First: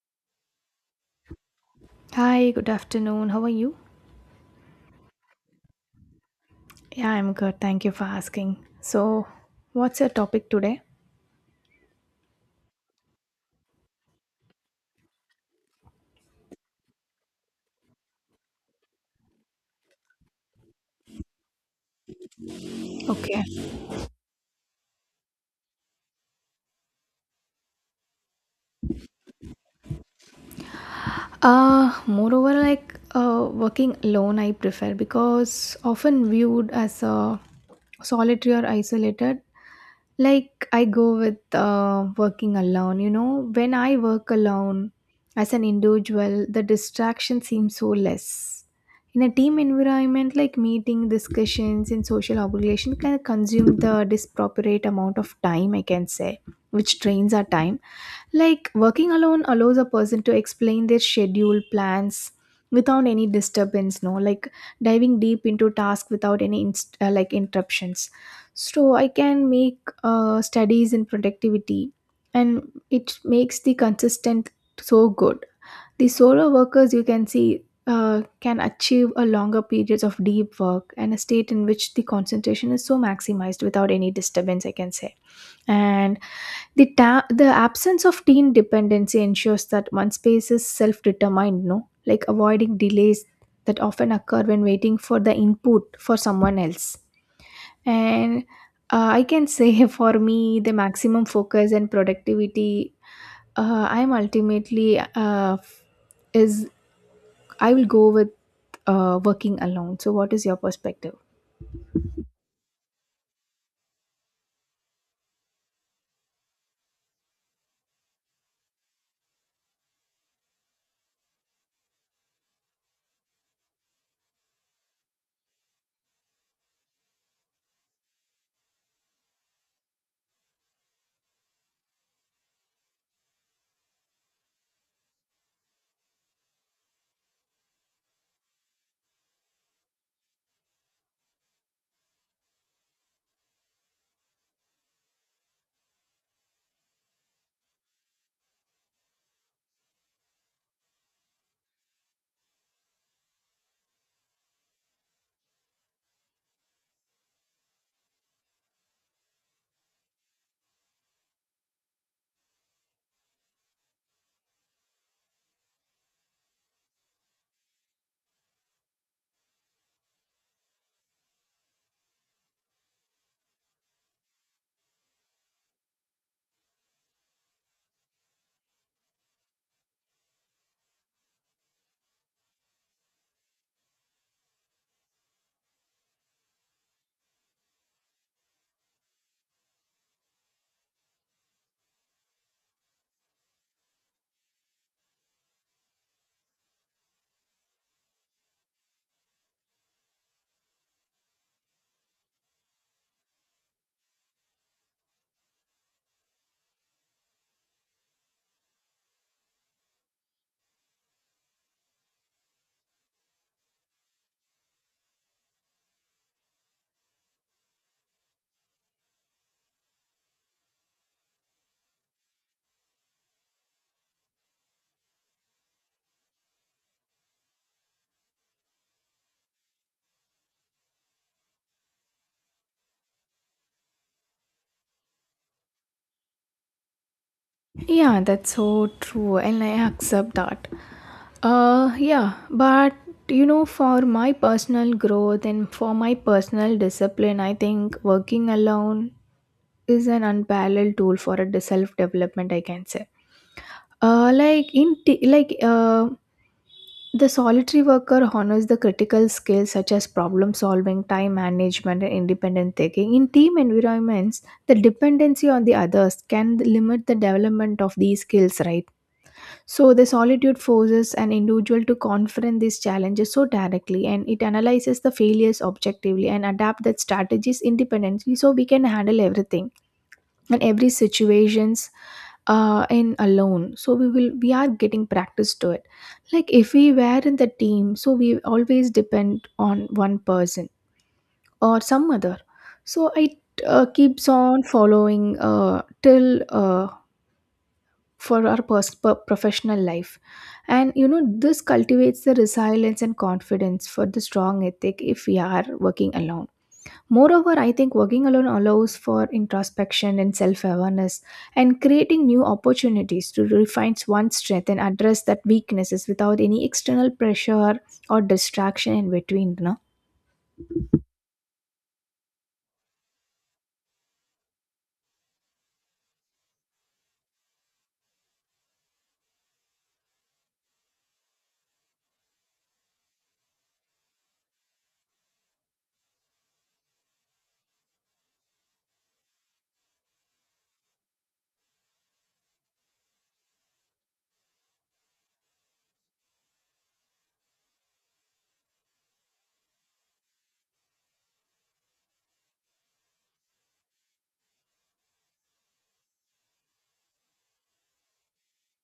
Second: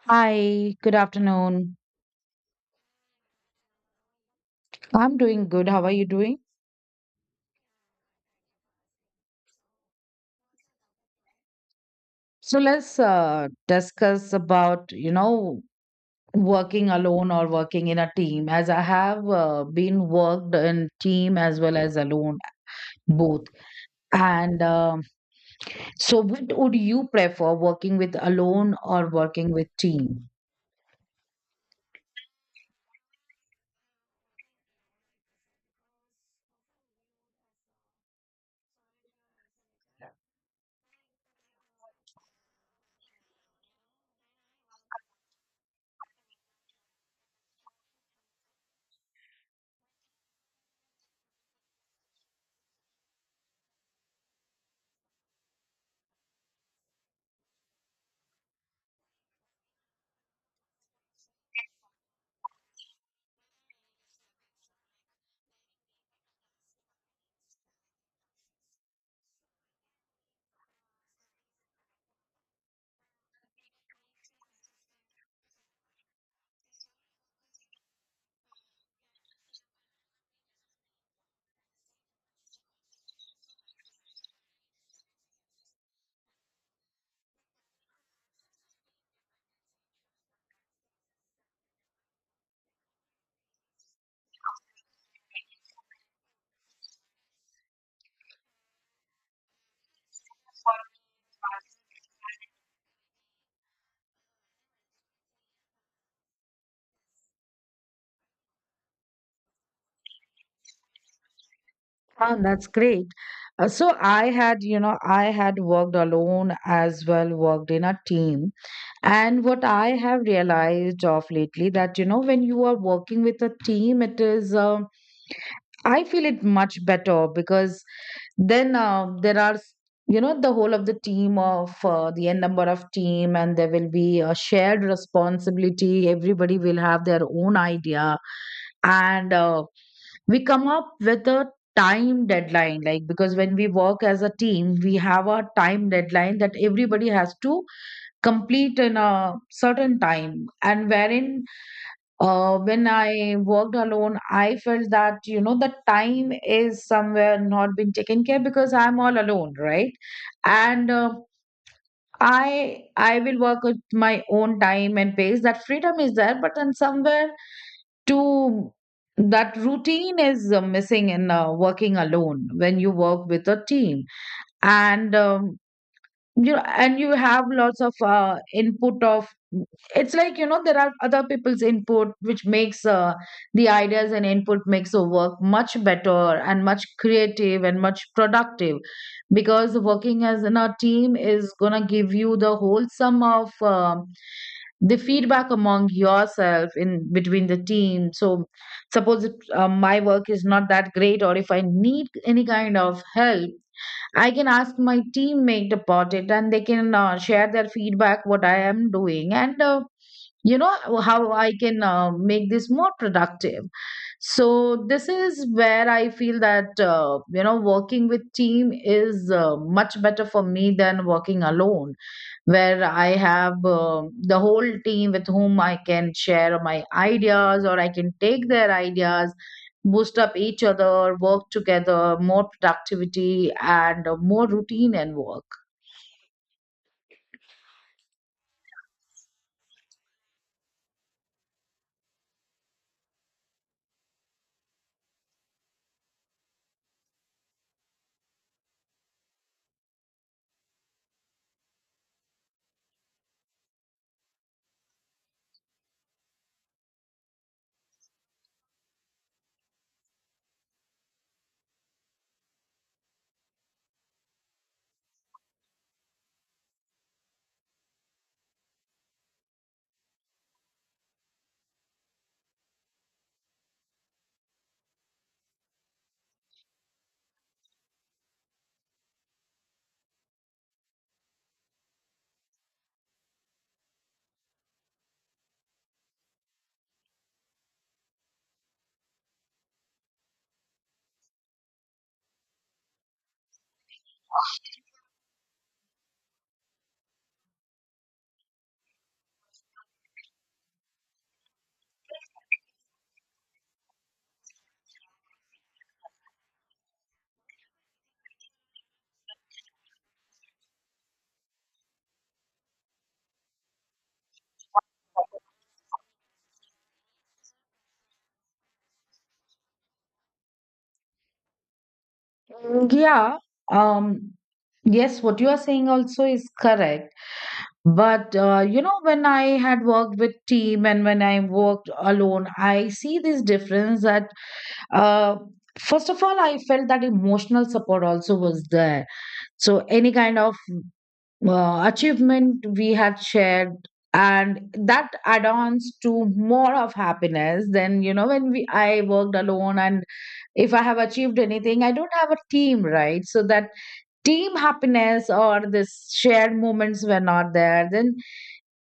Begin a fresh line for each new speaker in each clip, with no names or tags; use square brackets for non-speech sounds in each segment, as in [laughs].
Hi, good afternoon.
Hi, good afternoon. How are you?
I'm doing good. How are you doing?
Yeah, I'm good. Thank you for asking. So, what's your topic today?
So let's discuss about, you know, working alone or working in a team, as I have been worked in team as well as alone,
Okay.
both. And so what would you prefer, working with alone or working with team?
Moreover, working alone, I prefer because often viewed as a solitary or isolated, like I go with working alone. You know, when I work alone as an individual, the distraction seems so less. In a team environment, like meeting, discussions, and social obligation can consume the disproportionate amount of time, I can say, which drains our time like working alone allows a person to explain their schedule, plans without any disturbance, no, like diving deep into task without any like interruptions. So I can make studies in productivity and it makes the consistent so good. The solo workers you can see can achieve a longer periods of deep work and a state in which the concentration is so maximized without any disturbance, I can say and the absence of teen dependency ensures that one's space is self determined, no? Like avoiding delays that often occur when waiting for the input for someone else. And I can say [laughs] for me, the maximum focus and productivity I'm ultimately f- is I will go with working alone. So, what is your perspective?
Oh, that's great. So I had, you know, I had worked alone as well, worked in a team. And what I have realized of lately that, you know, when you are working with a team, it is, I feel it much better because then there are, you know, the whole of the team of the n number of team, and there will be a shared responsibility. Everybody will have their own idea. And we come up with a time deadline, like, because when we work as a team, we have a time deadline that everybody has to complete in a certain time, and wherein when I worked alone, I felt that, you know, the time is somewhere not being taken care because I'm all alone, right? And I will work at my own time and pace. That freedom is there, but then somewhere to that routine is missing in working alone. When you work with a team, and you and you have lots of input of, it's like, you know, there are other people's input, which makes the ideas and input makes the work much better and much creative and much productive, because working as in a team is gonna give you the whole sum of the feedback among yourself in between the team. So suppose if, my work is not that great, or if I need any kind of help, I can ask my teammate about it, and they can share their feedback, what I am doing, and you know how I can make this more productive. So this is where I feel that, you know, working with team is much better for me than working alone, where I have the whole team with whom I can share my ideas or I can take their ideas, boost up each other, work together, more productivity, and more routine and work.
Yeah, that's so true, and I accept that. Yeah, but you know, for my personal growth and for my personal discipline, I think working alone is an unparalleled tool for a self development, I can say. Like in t- like The solitary worker honors the critical skills such as problem solving, time management, and independent thinking. In team environments, the dependency on the others can limit the development of these skills, right? So, the solitude forces an individual to confront these challenges so directly, and it analyzes the failures objectively and adapt that strategies independently, so we can handle everything and every situations in alone. So we are getting practice to it. Like if we were in the team, so we always depend on one person or some other. So it keeps on following till. For our professional life and you know this cultivates the resilience and confidence for the strong ethic if we are working alone. Moreover, I think working alone allows for introspection and self-awareness and creating new opportunities to refine one's strength and address that weaknesses without any external pressure or distraction in between.
Mm, yeah. Um, yes, what you are saying also is correct. But you know, when I had worked with team and when I worked alone, I see this difference that, Uh, first of all, I felt that emotional support also was there. So any kind of achievement we had shared, and that add-ons to more of happiness than, you know, when we I worked alone, and if I have achieved anything, I don't have a team, right? So that team happiness or this shared moments were not there. Then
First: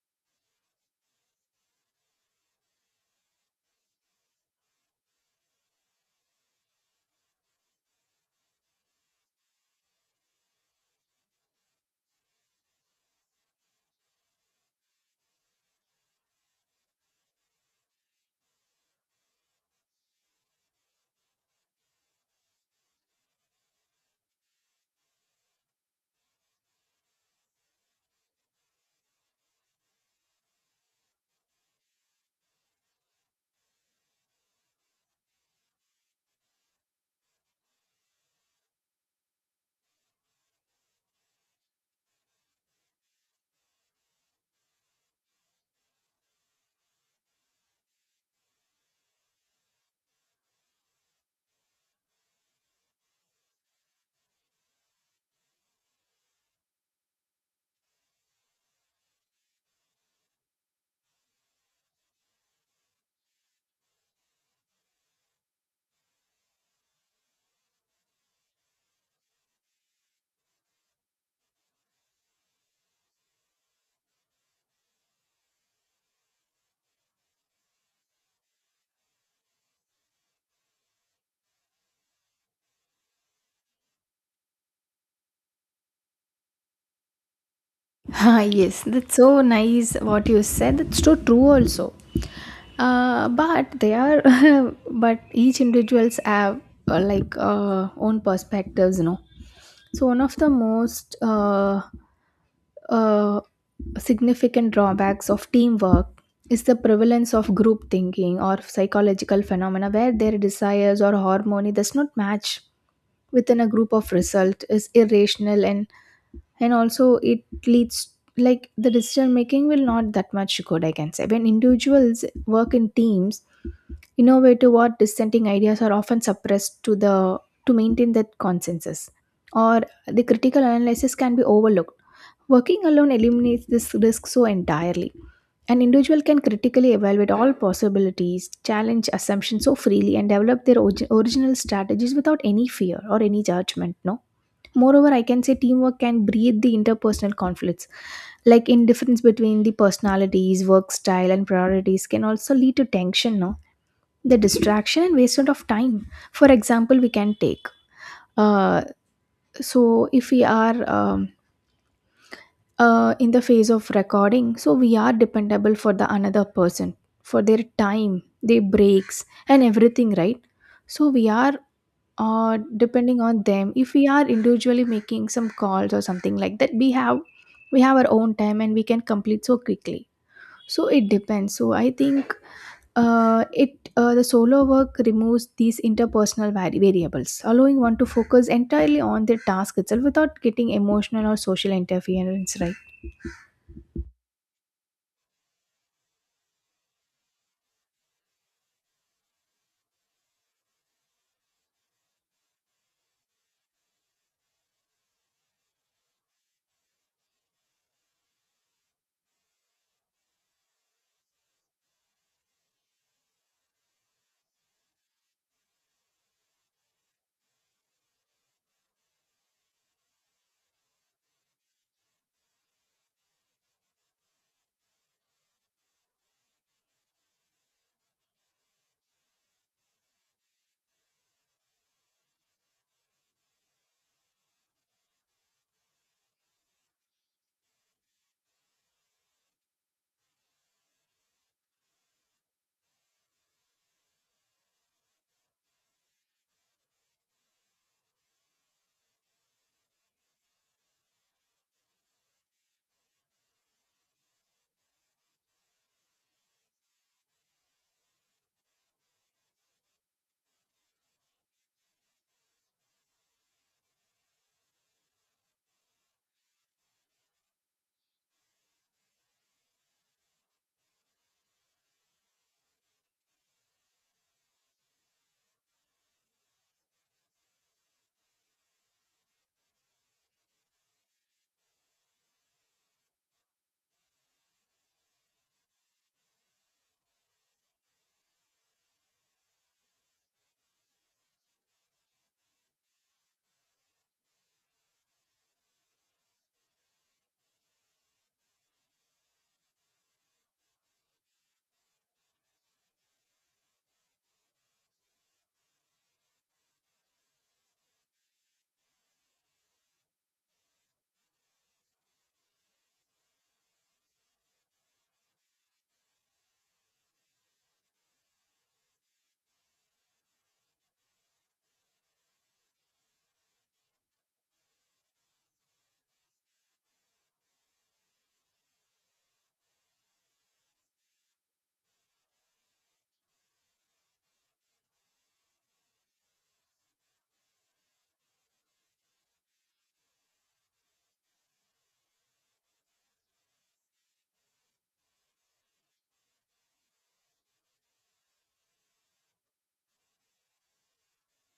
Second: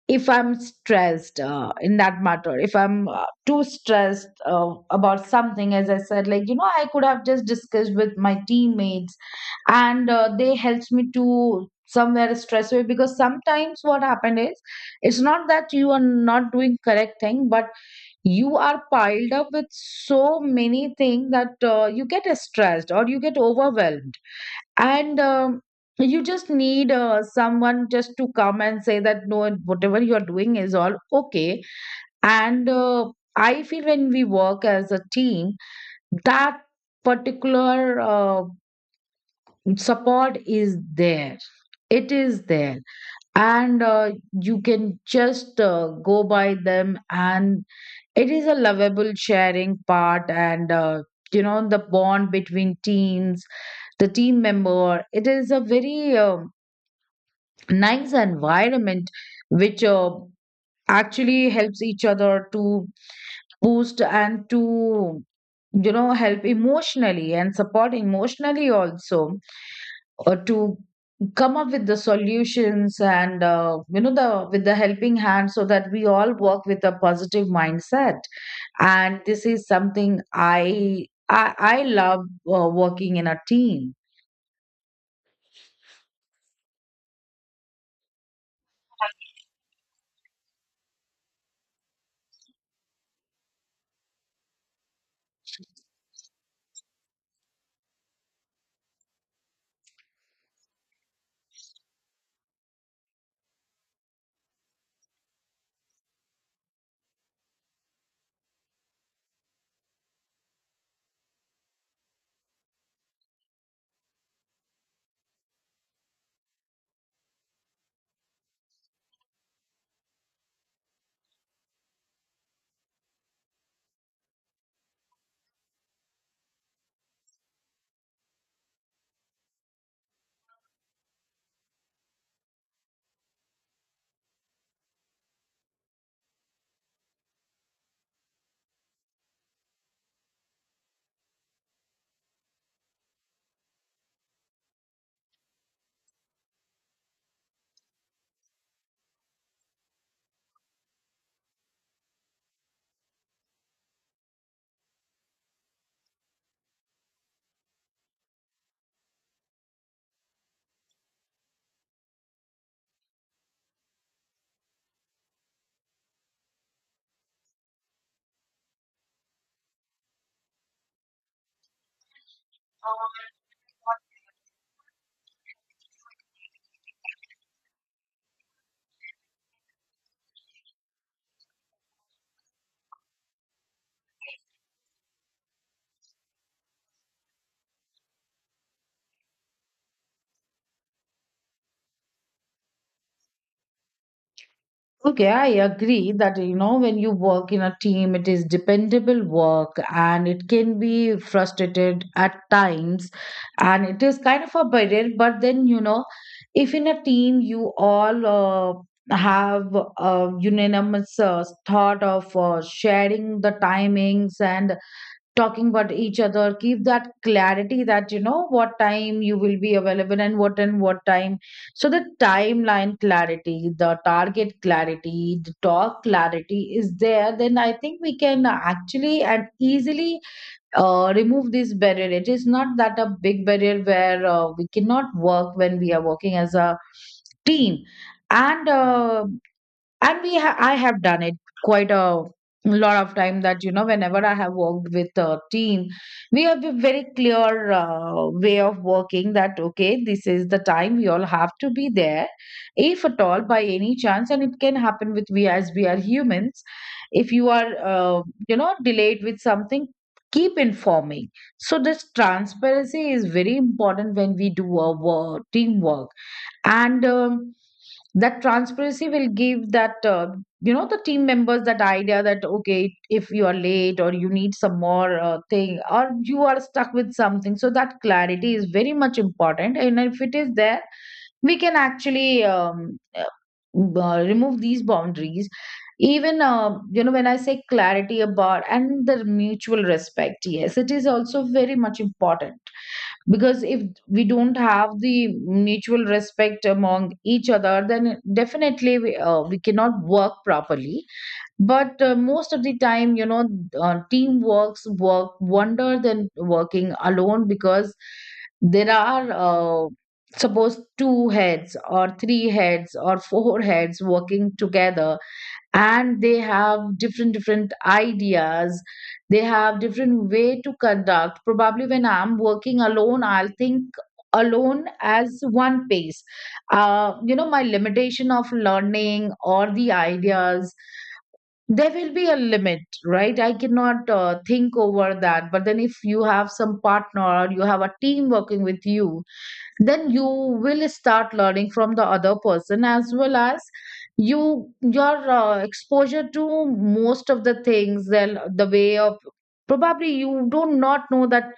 if I'm stressed, in that matter, if I'm too stressed about something, as I said, like, you know, I could have just discussed with my teammates, and they helped me to somewhere stress away, because sometimes what happened is, it's not that you are not doing correct thing, but you are piled up with so many things that you get stressed or you get overwhelmed, and you just need someone just to come and say that no, whatever you are doing is all okay. And I feel when we work as a team, that particular support is there. It is there, and you can just go by them, and it is a lovable sharing part, and the bond between teams, the team member, it is a very um, nice environment, which actually helps each other to boost and to, you know, help emotionally and support emotionally also, or to come up with the solutions, and you know the with the helping hand, so that we all work with a positive mindset. And this is something I love working in a team.
Ah, yes, that's so nice what you said. That's so true also. But they are, [laughs] but each individuals have own perspectives, you know. So one of the most uh, significant drawbacks of teamwork is the prevalence of group thinking or psychological phenomena where their desires or harmony does not match within a group of result is irrational and also it leads like the decision making will not that much good I can say when individuals work in teams. Innovative or dissenting ideas are often suppressed to the to maintain that consensus or the critical analysis can be overlooked. Working alone eliminates this risk so entirely. An individual can critically evaluate all possibilities challenge assumptions so freely and develop their original strategies without any fear or any judgment, no? Moreover, I can say teamwork can breed the interpersonal conflicts. Like indifference between the personalities, work style, and priorities can also lead to tension, no? The distraction and wasted of time. For example, we can take. Uh, so, if we are in the phase of recording, so we are dependable for the another person, for their time, their breaks, and everything, right? So, we are or depending on them if we are individually making some calls or something like that we have our own time and we can complete so quickly, so it depends. So I think it the solo work removes these interpersonal variables allowing one to focus entirely on their task itself without getting emotional or social interference, right?
Okay, I agree that, you know, when you work in a team, it is dependable work and it can be frustrated at times, and it is kind of a burden. But then, you know, if in a team you all have a unanimous thought of sharing the timings and talking about each other, keep that clarity that, you know, what time you will be available and what time. So the timeline clarity, the target clarity, the talk clarity is there, then I think we can actually and easily remove this barrier. It is not that a big barrier where we cannot work when we are working as a team. And uh, and we ha- i have done it quite a lot of time that, you know, whenever I have worked with a team, we have a very clear way of working, that okay, this is the time we all have to be there. If at all by any chance, and it can happen with we as we are humans, if you are, uh, delayed with something, keep informing. So this transparency is very important when we do our work, teamwork. And that transparency will give that, the team members that idea, that okay, if you are late or you need some more thing, or you are stuck with something, so that clarity is very much important, and if it is there, we can actually remove these boundaries. Even, when I say clarity about and the mutual respect, yes, it is also very much important, because if we don't have the mutual respect among each other, then definitely we cannot work properly. But most of the time, you know, teamworks work wonder than working alone, because there are suppose two heads or three heads or four heads working together, and they have different different ideas, they have different way to conduct. Probably when I'm working alone, I'll think alone as one pace. You know, my limitation of learning or the ideas, there will be a limit, right? I cannot think over that. But then if you have some partner or you have a team working with you, then you will start learning from the other person, as well as you, your exposure to most of the things and the way of, probably you do not know that.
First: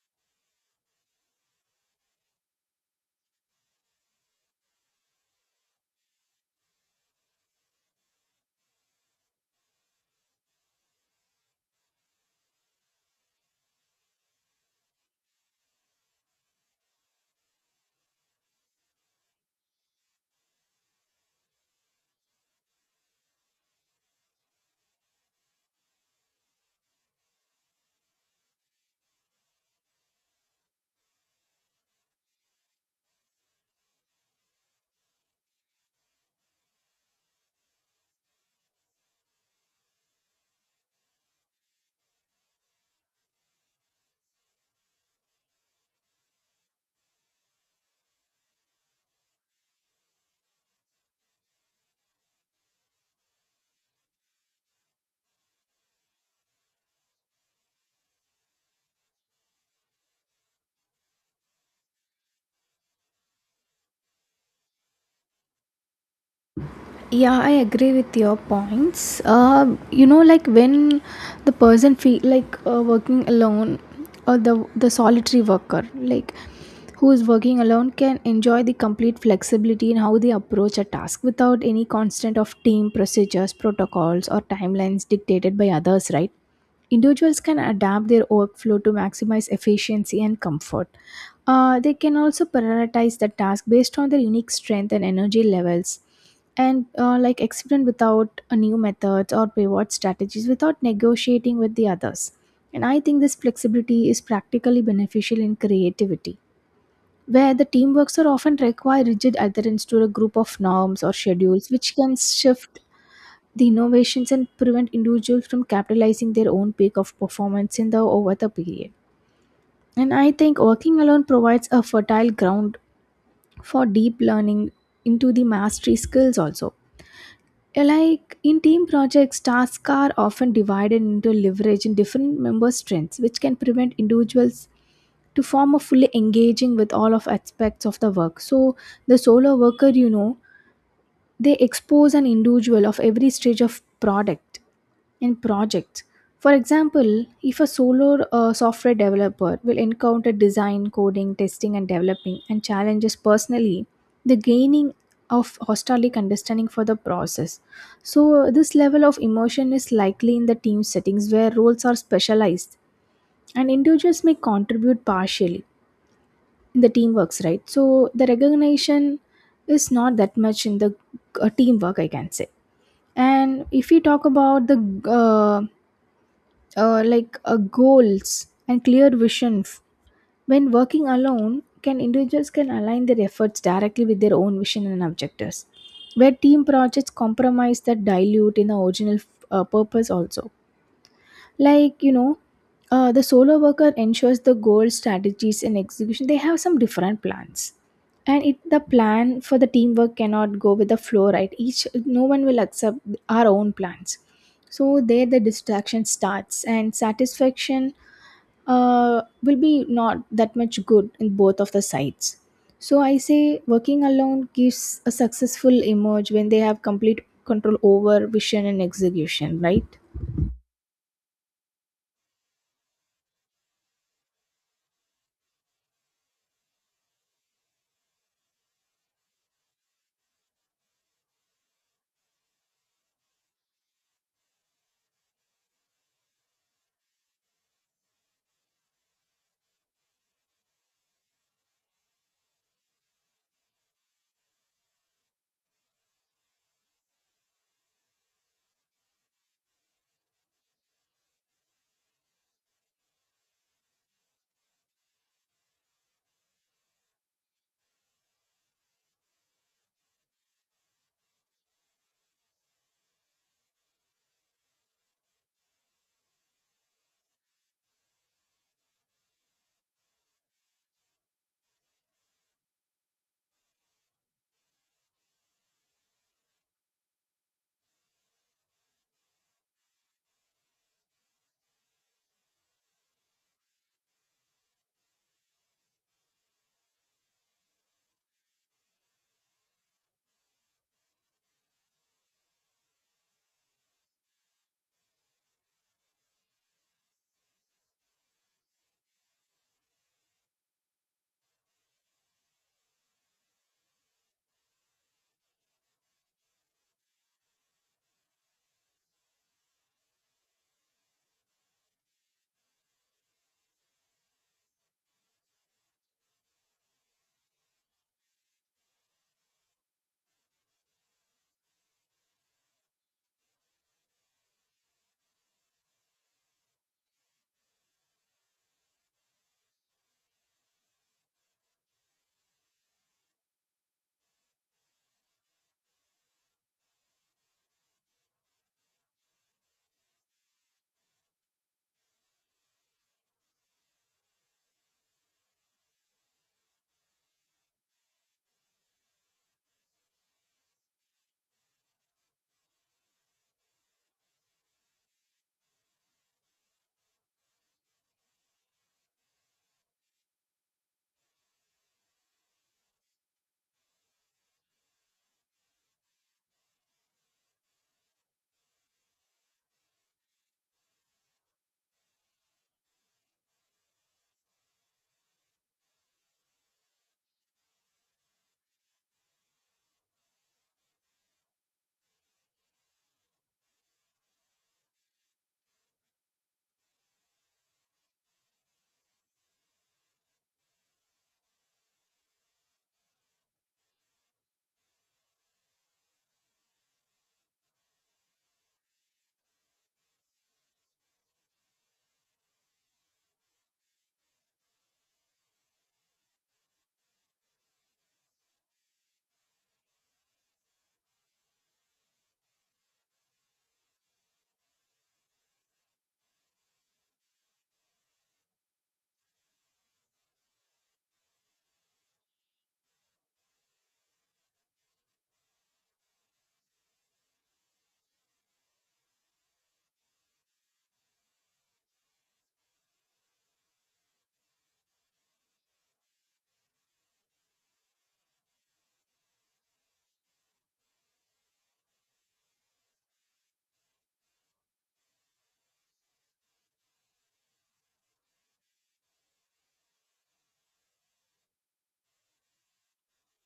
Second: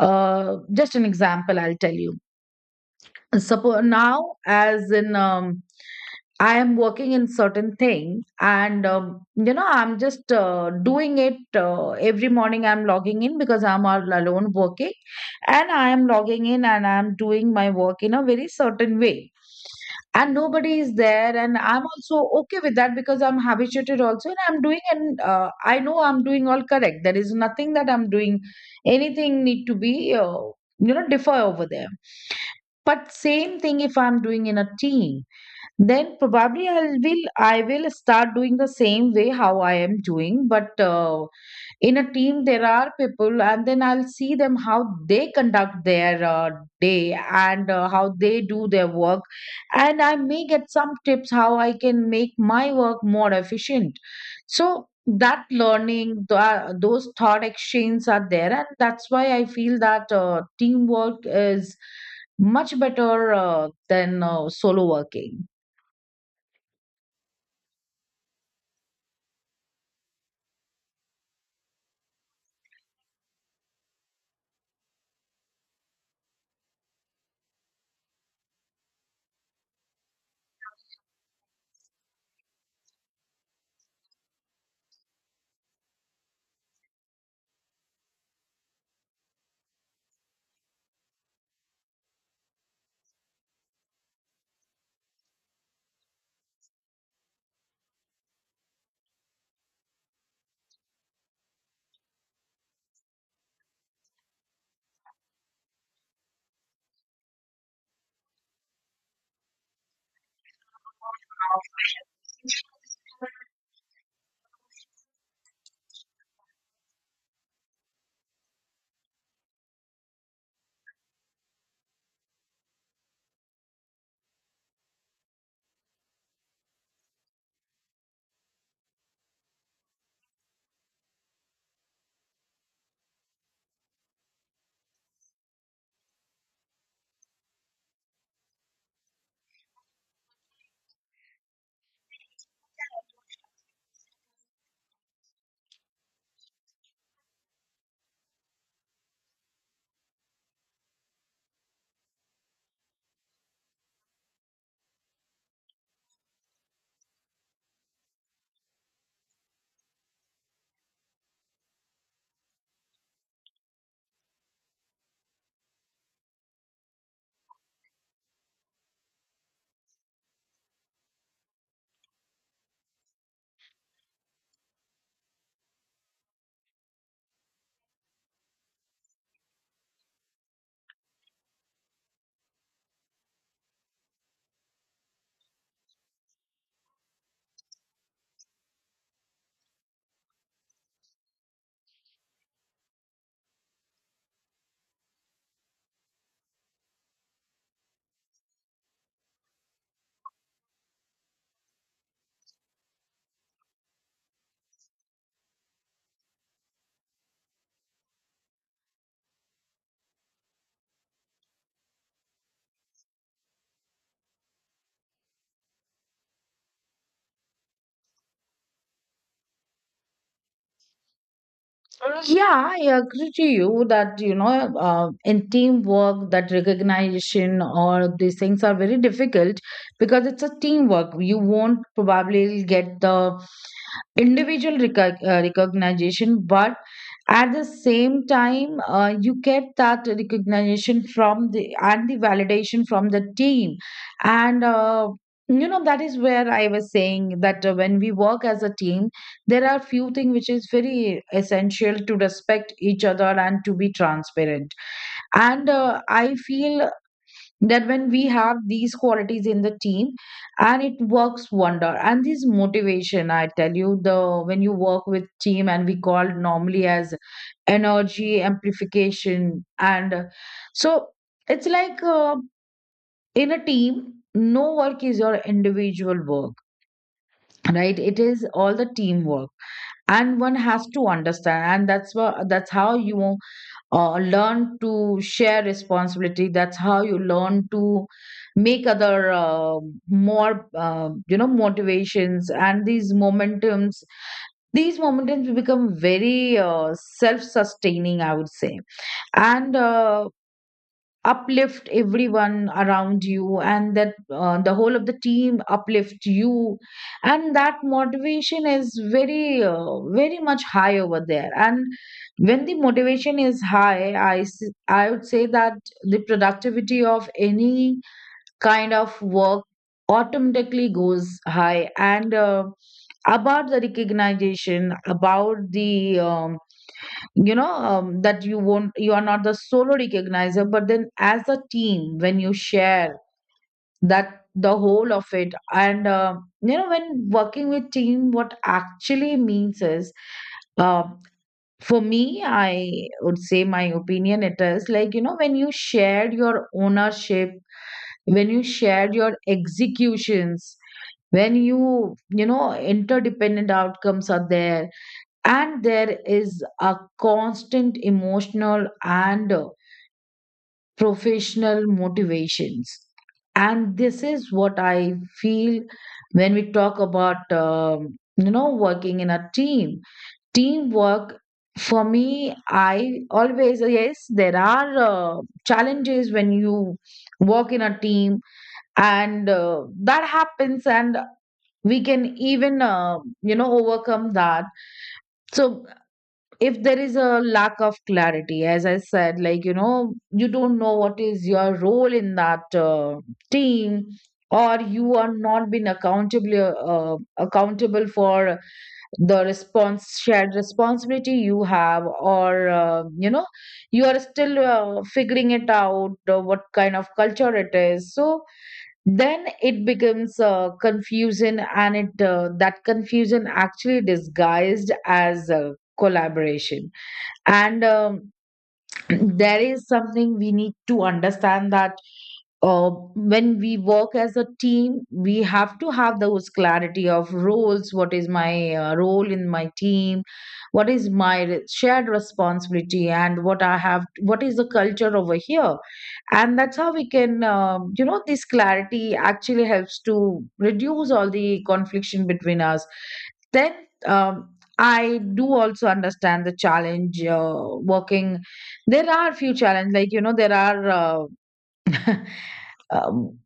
Just an example I'll tell you. Suppose now, as in I am working in certain thing, and I'm just doing it every morning. I'm logging in because I'm all alone working, and I am logging in and I'm doing my work in a very certain way, and nobody is there, and I'm also okay with that because I'm habituated also, and I'm doing, and I know I'm doing all correct. There is nothing that I'm doing anything need to be, uh, differ over there. But same thing if I'm doing in a team, then probably I will start doing the same way how I am doing, but in a team there are people, and then I'll see them how they conduct their day, and how they do their work, and I may get some tips how I can make my work more efficient. So that learning, those thought exchanges are there, and that's why I feel that teamwork is much better than solo working.
Yeah, I agree with your points. You know, like when the person feel like working alone or the solitary worker like who is working alone can enjoy the complete flexibility in how they approach a task without any constant of team procedures, protocols, or timelines dictated by others, right? Individuals can adapt their workflow to maximize efficiency and comfort. They can also prioritize the task based on their unique strength and energy levels and like experiment without a new methods or pivot strategies without negotiating with the others. And I think this flexibility is practically beneficial in creativity, where the teamworks are often require rigid adherence to a group of norms or schedules, which can shift the innovations and prevent individuals from capitalizing their own peak of performance in the over the period. And I think working alone provides a fertile ground for deep learning into the mastery skills also. Like in team projects, tasks are often divided into leverage in different member strengths, which can prevent individuals to form a fully engaging with all of aspects of the work. So the solo worker, you know, they expose an individual of every stage of product and project. For example, if a solo software developer will encounter design, coding, testing, and developing and challenges personally, the gaining of hostilic understanding for the process. So this level of immersion is likely in the team settings where roles are specialized and individuals may contribute partially in the teamworks, right? So the recognition is not that much in the teamwork, I can say. And if we talk about the uh, goals and clear visions, when working alone, can individuals can align their efforts directly with their own vision and objectives. Where team projects compromise that dilute in the original purpose also. Like you know, the solo worker ensures the goal strategies and execution they have some different plans and it the plan for the teamwork cannot go with the flow, right? Each no one will accept our own plans. So there the distraction starts and satisfaction will be not that much good in both of the sides. So I say working alone gives a successful emerge when they have complete control over vision and execution, right?
Yeah, I agree to you that, you know, in teamwork, that recognition or these things are very difficult, because it's a teamwork. You won't probably get the individual recognition, but at the same time, you get that recognition from the and the validation from the team, and that is where I was saying that when we work as a team, there are few things which is very essential to respect each other and to be transparent, and I feel that when we have these qualities in the team and it works wonder. And this motivation, I tell you, the when you work with team, and we call it normally as energy amplification. And uh, so it's like uh, in a team no work is your individual work, right? It is all the teamwork, and one has to understand, and that's how you learn to share responsibility. That's how you learn to make other more you know, motivations. And these momentums, these momentums become very self-sustaining, I would say, and uplift everyone around you, and that the whole of the team uplift you. And that motivation is very very much high over there. And when the motivation is high, I would say that the productivity of any kind of work automatically goes high. And about the recognition, about the um, you know, that you won't, you are not the solo recognizer, but then as a team when you share that the whole of it. And you know, when working with team, what actually means is, uh, for me, I would say, my opinion, it is like, you know, when you shared your ownership, when you shared your executions, when you know, interdependent outcomes are there, and there is a constant emotional and professional motivations. And this is what I feel when we talk about you know, working in a team, teamwork. For me, I always, yes, there are challenges when you work in a team, and that happens, and we can even you know, overcome that. So if there is a lack of clarity, as I said, like, you know, you don't know what is your role in that team, or you are not being accountably uh, accountable for the response shared responsibility you have, or you know, you are still figuring it out what kind of culture it is. So then it becomes confusion, and it that confusion actually disguised as collaboration. And there is something we need to understand, that when we work as a team, we have to have those clarity of roles. What is my role in my team? What is my shared responsibility, and what I have, what is the culture over here? And that's how we can, you know, this clarity actually helps to reduce all the confliction between us. Then um, I do also understand the challenge working. There are few challenges, like, you know, there are [laughs] um,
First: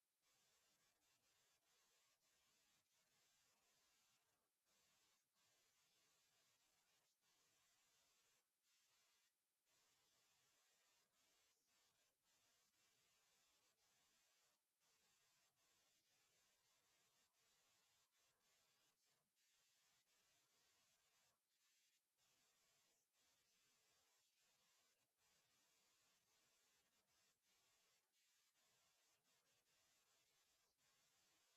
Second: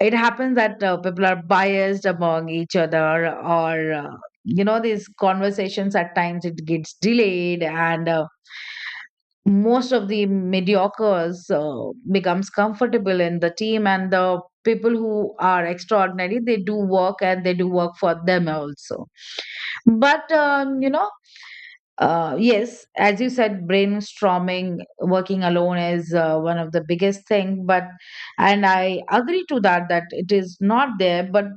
it happens that people are biased among each other, or you know, these conversations at times it gets delayed, and most of the mediocres becomes comfortable in the team, and the people who are extraordinary, they do work, and they do work for them also, but you know. Yes, as you said, brainstorming, working alone is one of the biggest thing. But and I agree to that that it is not there. But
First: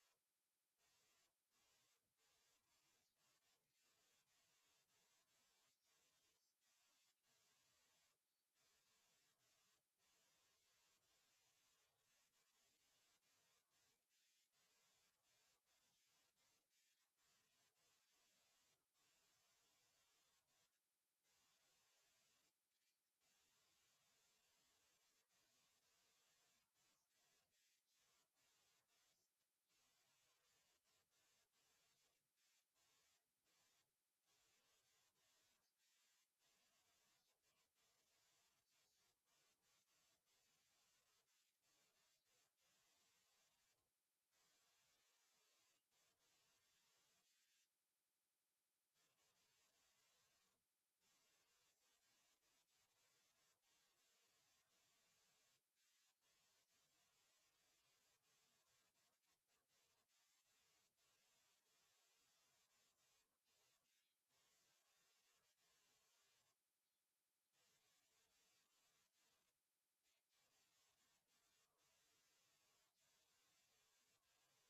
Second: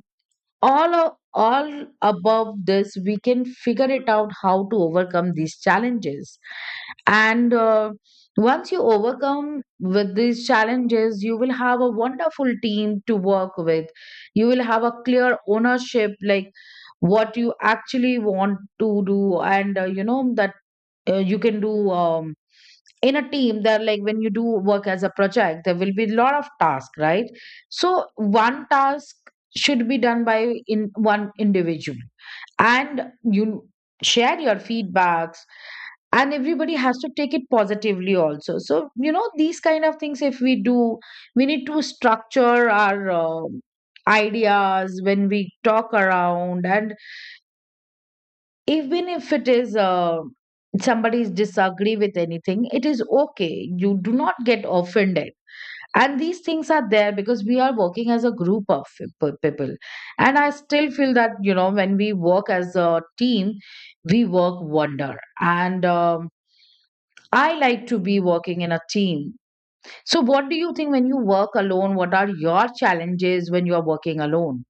all above this, we can figure it out how to overcome these challenges. And once you overcome with these challenges, you will have a wonderful team to work with. You will have a clear ownership, like what you actually want to do, and you know that you can do, in a team, that like when you do work as a project, there will be a lot of tasks, right? So one task should be done by in one individual, and you share your feedbacks, and everybody has to take it positively also. So you know, these kind of things, if we do, we need to structure our ideas when we talk around. And even if it is somebody's disagree with anything, it is okay, you do not get offended. And these things are there because we are working as a group of people. And I still feel that, you know, when we work as a team, we work wonder. And I like to be working in a team. So what do you think? When you work alone, what are your challenges when you are working alone?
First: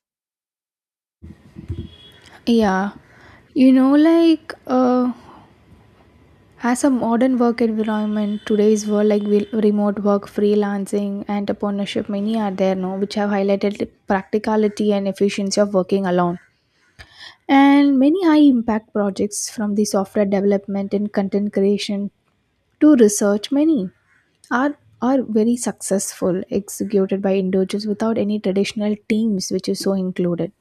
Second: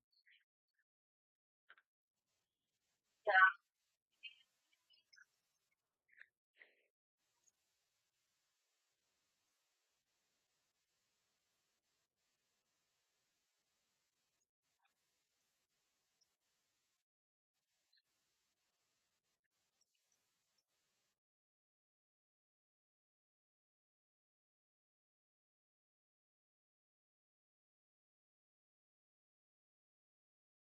Yeah. You know, like as a modern work environment, today's world, like we, remote work, freelancing, entrepreneurship, many are there now, which have highlighted the practicality and efficiency of working alone. And many high impact projects from the software development and content creation to research, many are very successful executed by individuals without any traditional teams which is so included.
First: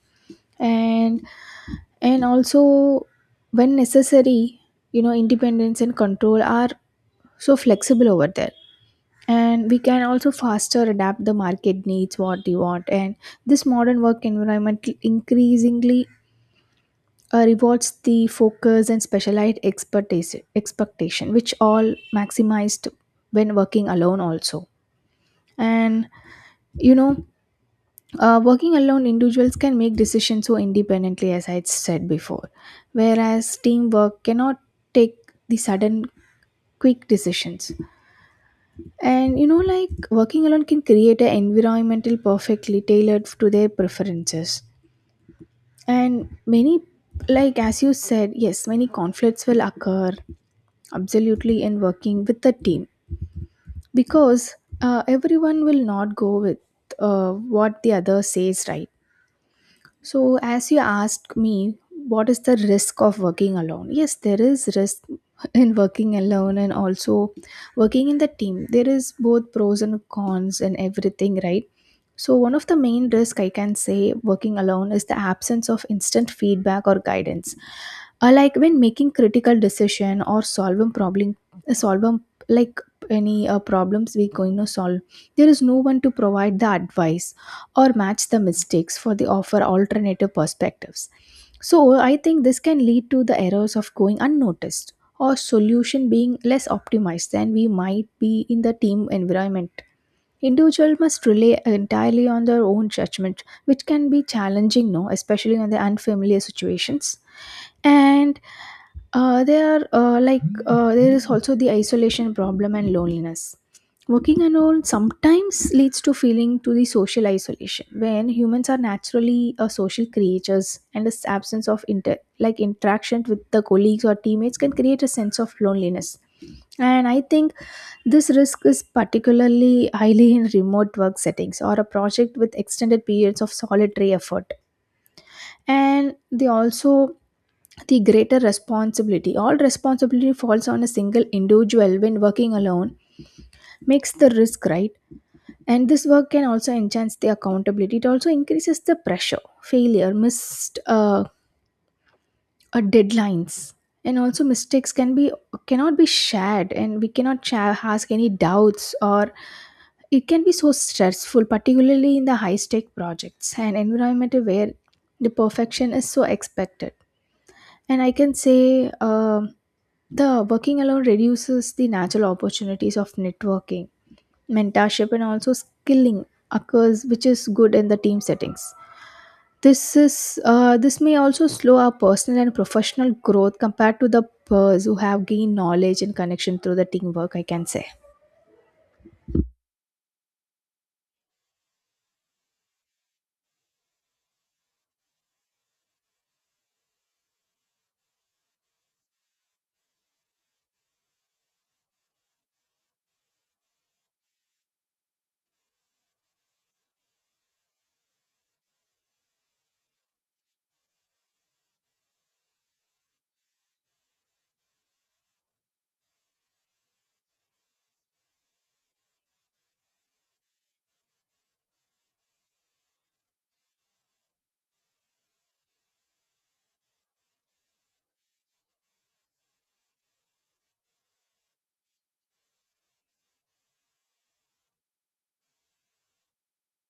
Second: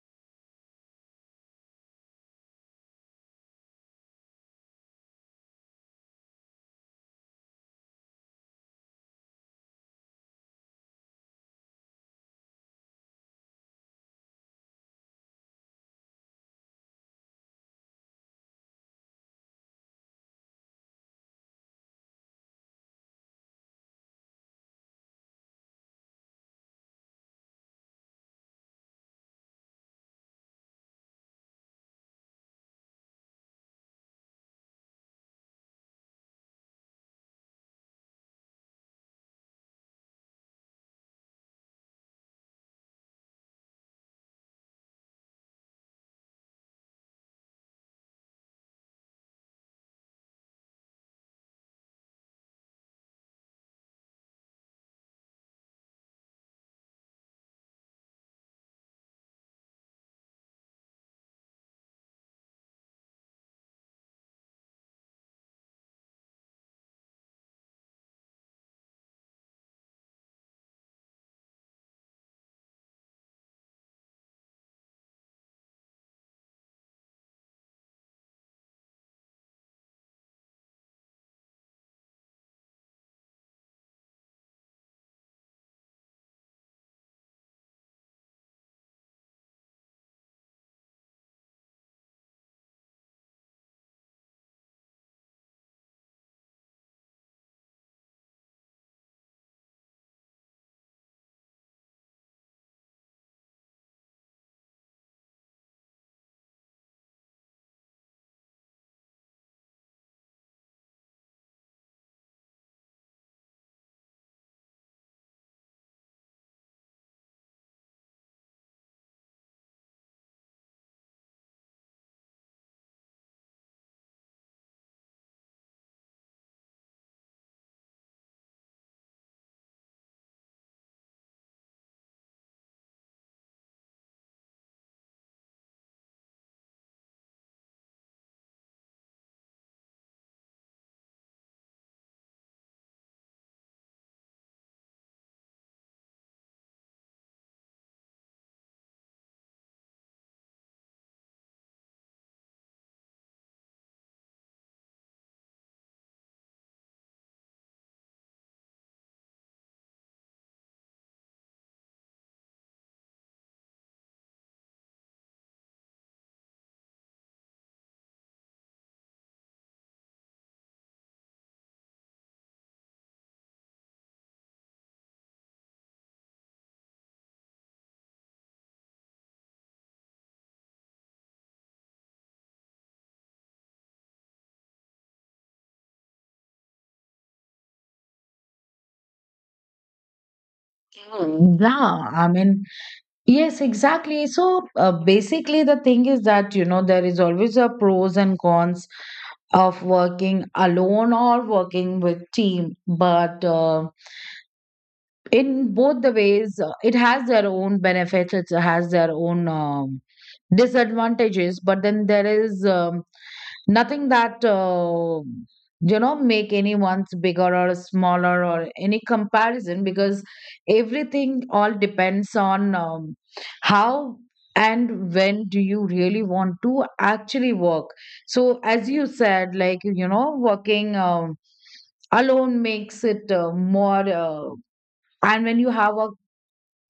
and And also, when necessary, you know, independence and control are so flexible over there. And we can also faster adapt the market needs what we want. And this modern work environment increasingly rewards the focus and specialized expertise expectation, which all maximized when working alone also. And you know, working alone individuals can make decisions so independently as I said before, whereas teamwork cannot take the sudden quick decisions. And you know, like working alone can create an environmental perfectly tailored to their preferences. And many, like as you said, yes, many conflicts will occur absolutely in working with the team because everyone will not go with what the other says, right? So, as you asked me, what is the risk of working alone? Yes, there is risk [laughs] in working alone and also working in the team. There is both pros and cons and everything, right? So, one of the main risk I can say working alone is the absence of instant feedback or guidance. Like when making critical decision or solving problem, solving like any problems we're going to solve, there is no one to provide the advice or match the mistakes for the offer alternative perspectives. So I think this can lead to the errors of going unnoticed or solution being less optimized than we might be in the team environment. Individual must rely entirely on their own judgment, which can be challenging, no, especially on the unfamiliar situations. And there are like there is also the isolation problem and loneliness. Working alone sometimes leads to feeling to the social isolation when humans are naturally a social creatures and this absence of interaction with the colleagues or teammates can create a sense of loneliness. And I think this risk is particularly highly in remote work settings or a project with extended periods of solitary effort. And they also the greater responsibility. All responsibility falls on a single individual when working alone makes the risk, right? And this work can also enhance the accountability. It also increases the pressure, failure, missed deadlines, and also mistakes can be cannot be shared, and we cannot share, ask any doubts or it can be so stressful, particularly in the high stake projects and environment where the perfection is so expected. And I can say, um, the working alone reduces the natural opportunities of networking, mentorship, and also skilling occurs which is good in the team settings. This is this may also slow our personal and professional growth compared to the peers who have gained knowledge and connection through the teamwork, I can say.
Mm, yeah, I mean. Yes, exactly. So basically, the thing is that, you know, there is always a pros and cons of working alone or working with team. But in both the ways, it has their own benefits. It has their own disadvantages, but then there is, nothing that you know, make anyone's bigger or smaller or any comparison, because everything all depends on how and when do you really want to actually work. So as you said, like, you know, working alone makes it more and when you have a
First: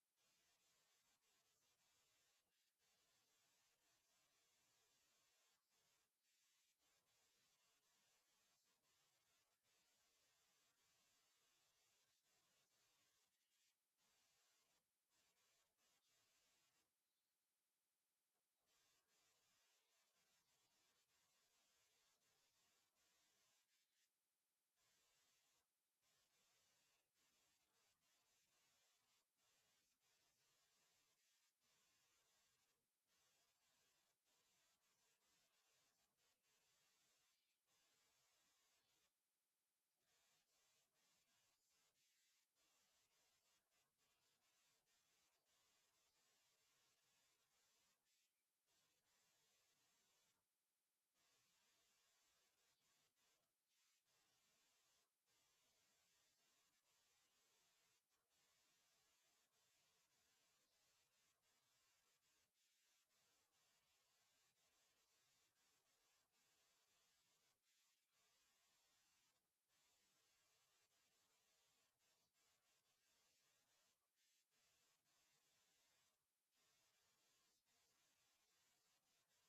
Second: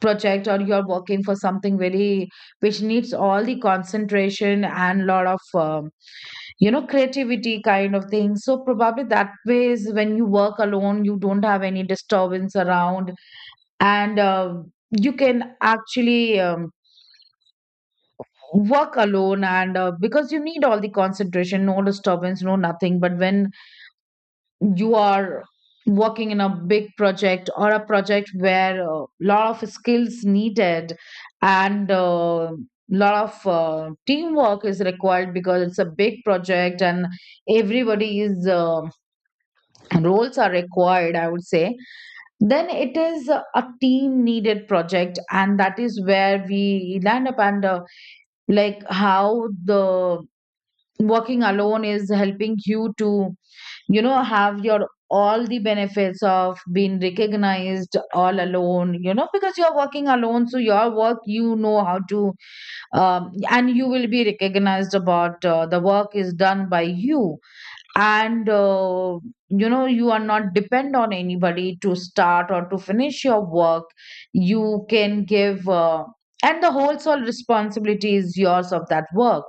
project or you're working for something very which needs all the concentration and lot of you know, creativity kind of thing. So probably that way is when you work alone, you don't have any disturbance around, and you can actually, work alone, and because you need all the concentration, no disturbance, no nothing. But when you are working in a big project, or a project where a lot of skills needed, and a lot of teamwork is required, because it's a big project, and everybody's roles are required, I would say, then it is a team needed project. And that is where we land up. And like how the working alone is helping you to, you know, have your all the benefits of being recognized all alone, you know, because you're working alone, so your work, you know how to, and you will be recognized about the work is done by you, and you know, you are not depend on anybody to start or to finish your work. You can give and the whole sole responsibility is yours of that work.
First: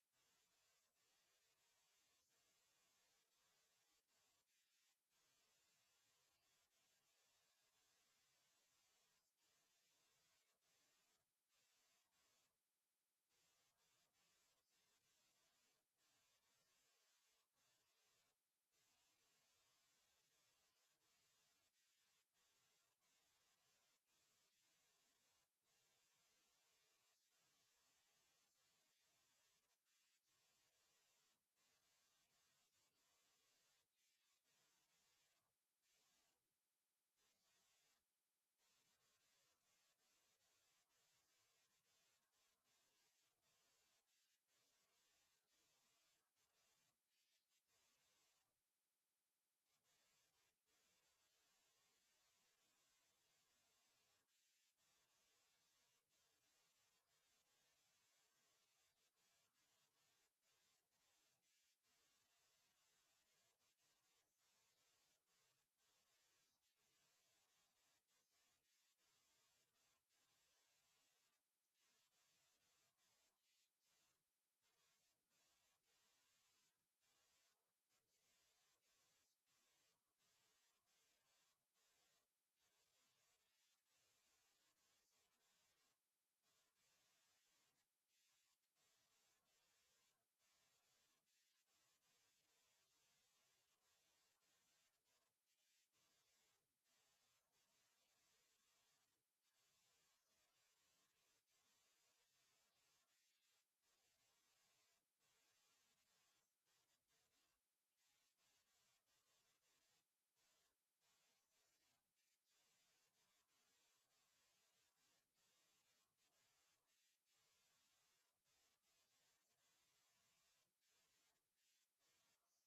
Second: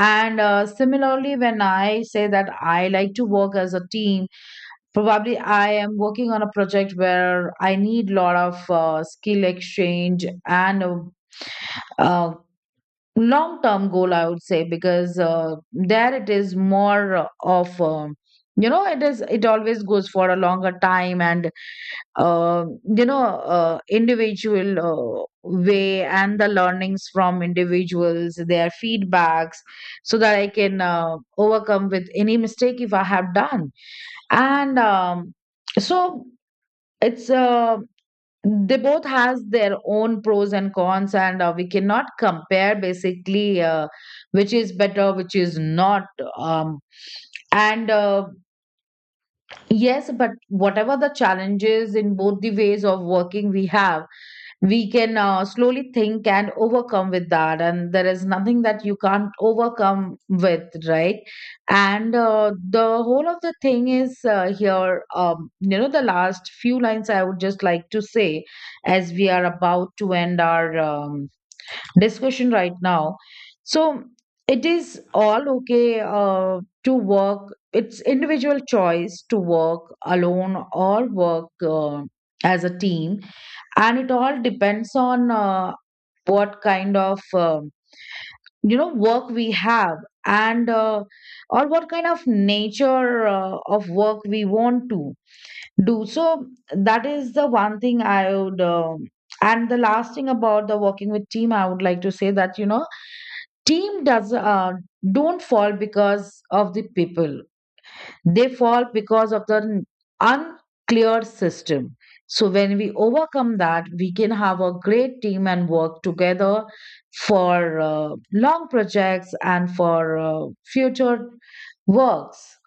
And similarly, when I say that I like to work as a team, probably I am working on a project where I need lot of skill exchange and uh, long term goal, I would say, because there it is more of you know, it is, it always goes for a longer time, and uh, you know, individual way, and the learnings from individuals, their feedbacks, so that I can overcome with any mistake if I have done. And um, so it's uh, they both has their own pros and cons, and we cannot compare basically which is better, which is not. Um, and Yes, but whatever the challenges in both the ways of working we have, we can slowly think and overcome with that, and there is nothing that you can't overcome with, right? And the whole of the thing is here, you know, the last few lines I would just like to say, as we are about to end our discussion right now. So it is all okay to work. It's individual choice to work alone or work as a team, and it all depends on what kind of um you know work we have, and or what kind of nature of work we want to do. So that is the one thing I would um. And the last thing about the working with team, I would like to say that, you know, team does don't fall because of the people, they fall because of the unclear system. So when we overcome that, we can have a great team and work together for long projects and for future works.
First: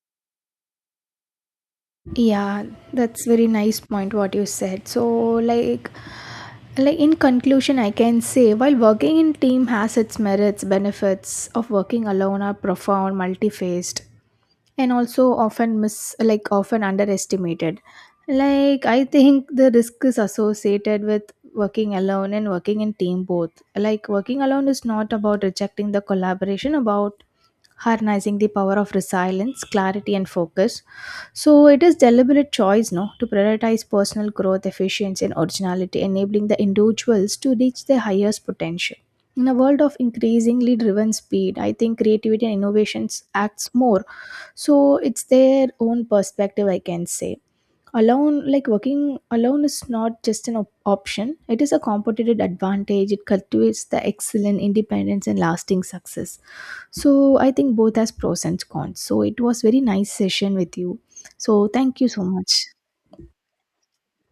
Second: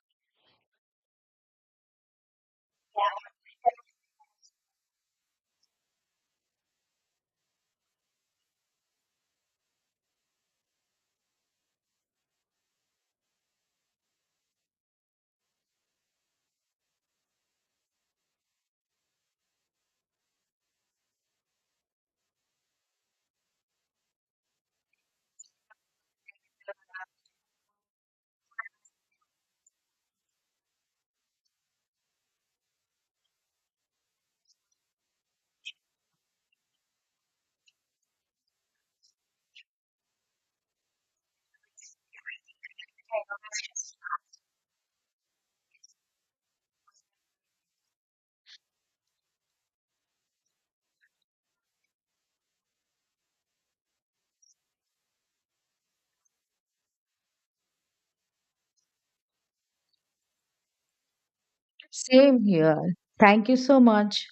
Yeah, that's very nice point what you said. So like like in conclusion I can say while working in team has its merits, benefits of working alone are profound, multi-faced and also often miss like often underestimated. Like I think the risk is associated with working alone and working in team both. Like working alone is not about rejecting the collaboration about harnessing the power of resilience, clarity, and focus. So it is deliberate choice, no, to prioritize personal growth, efficiency, and originality enabling the individuals to reach their highest potential in a world of increasingly driven speed. I think creativity and innovations acts more. So it's their own perspective, I can say. Alone, like working alone is not just an option, it is a competitive advantage. It cultivates the excellent independence and lasting success. So I think both has pros and cons. So it was very nice session with you. So thank you so
Same
much.
here. Thank you so much.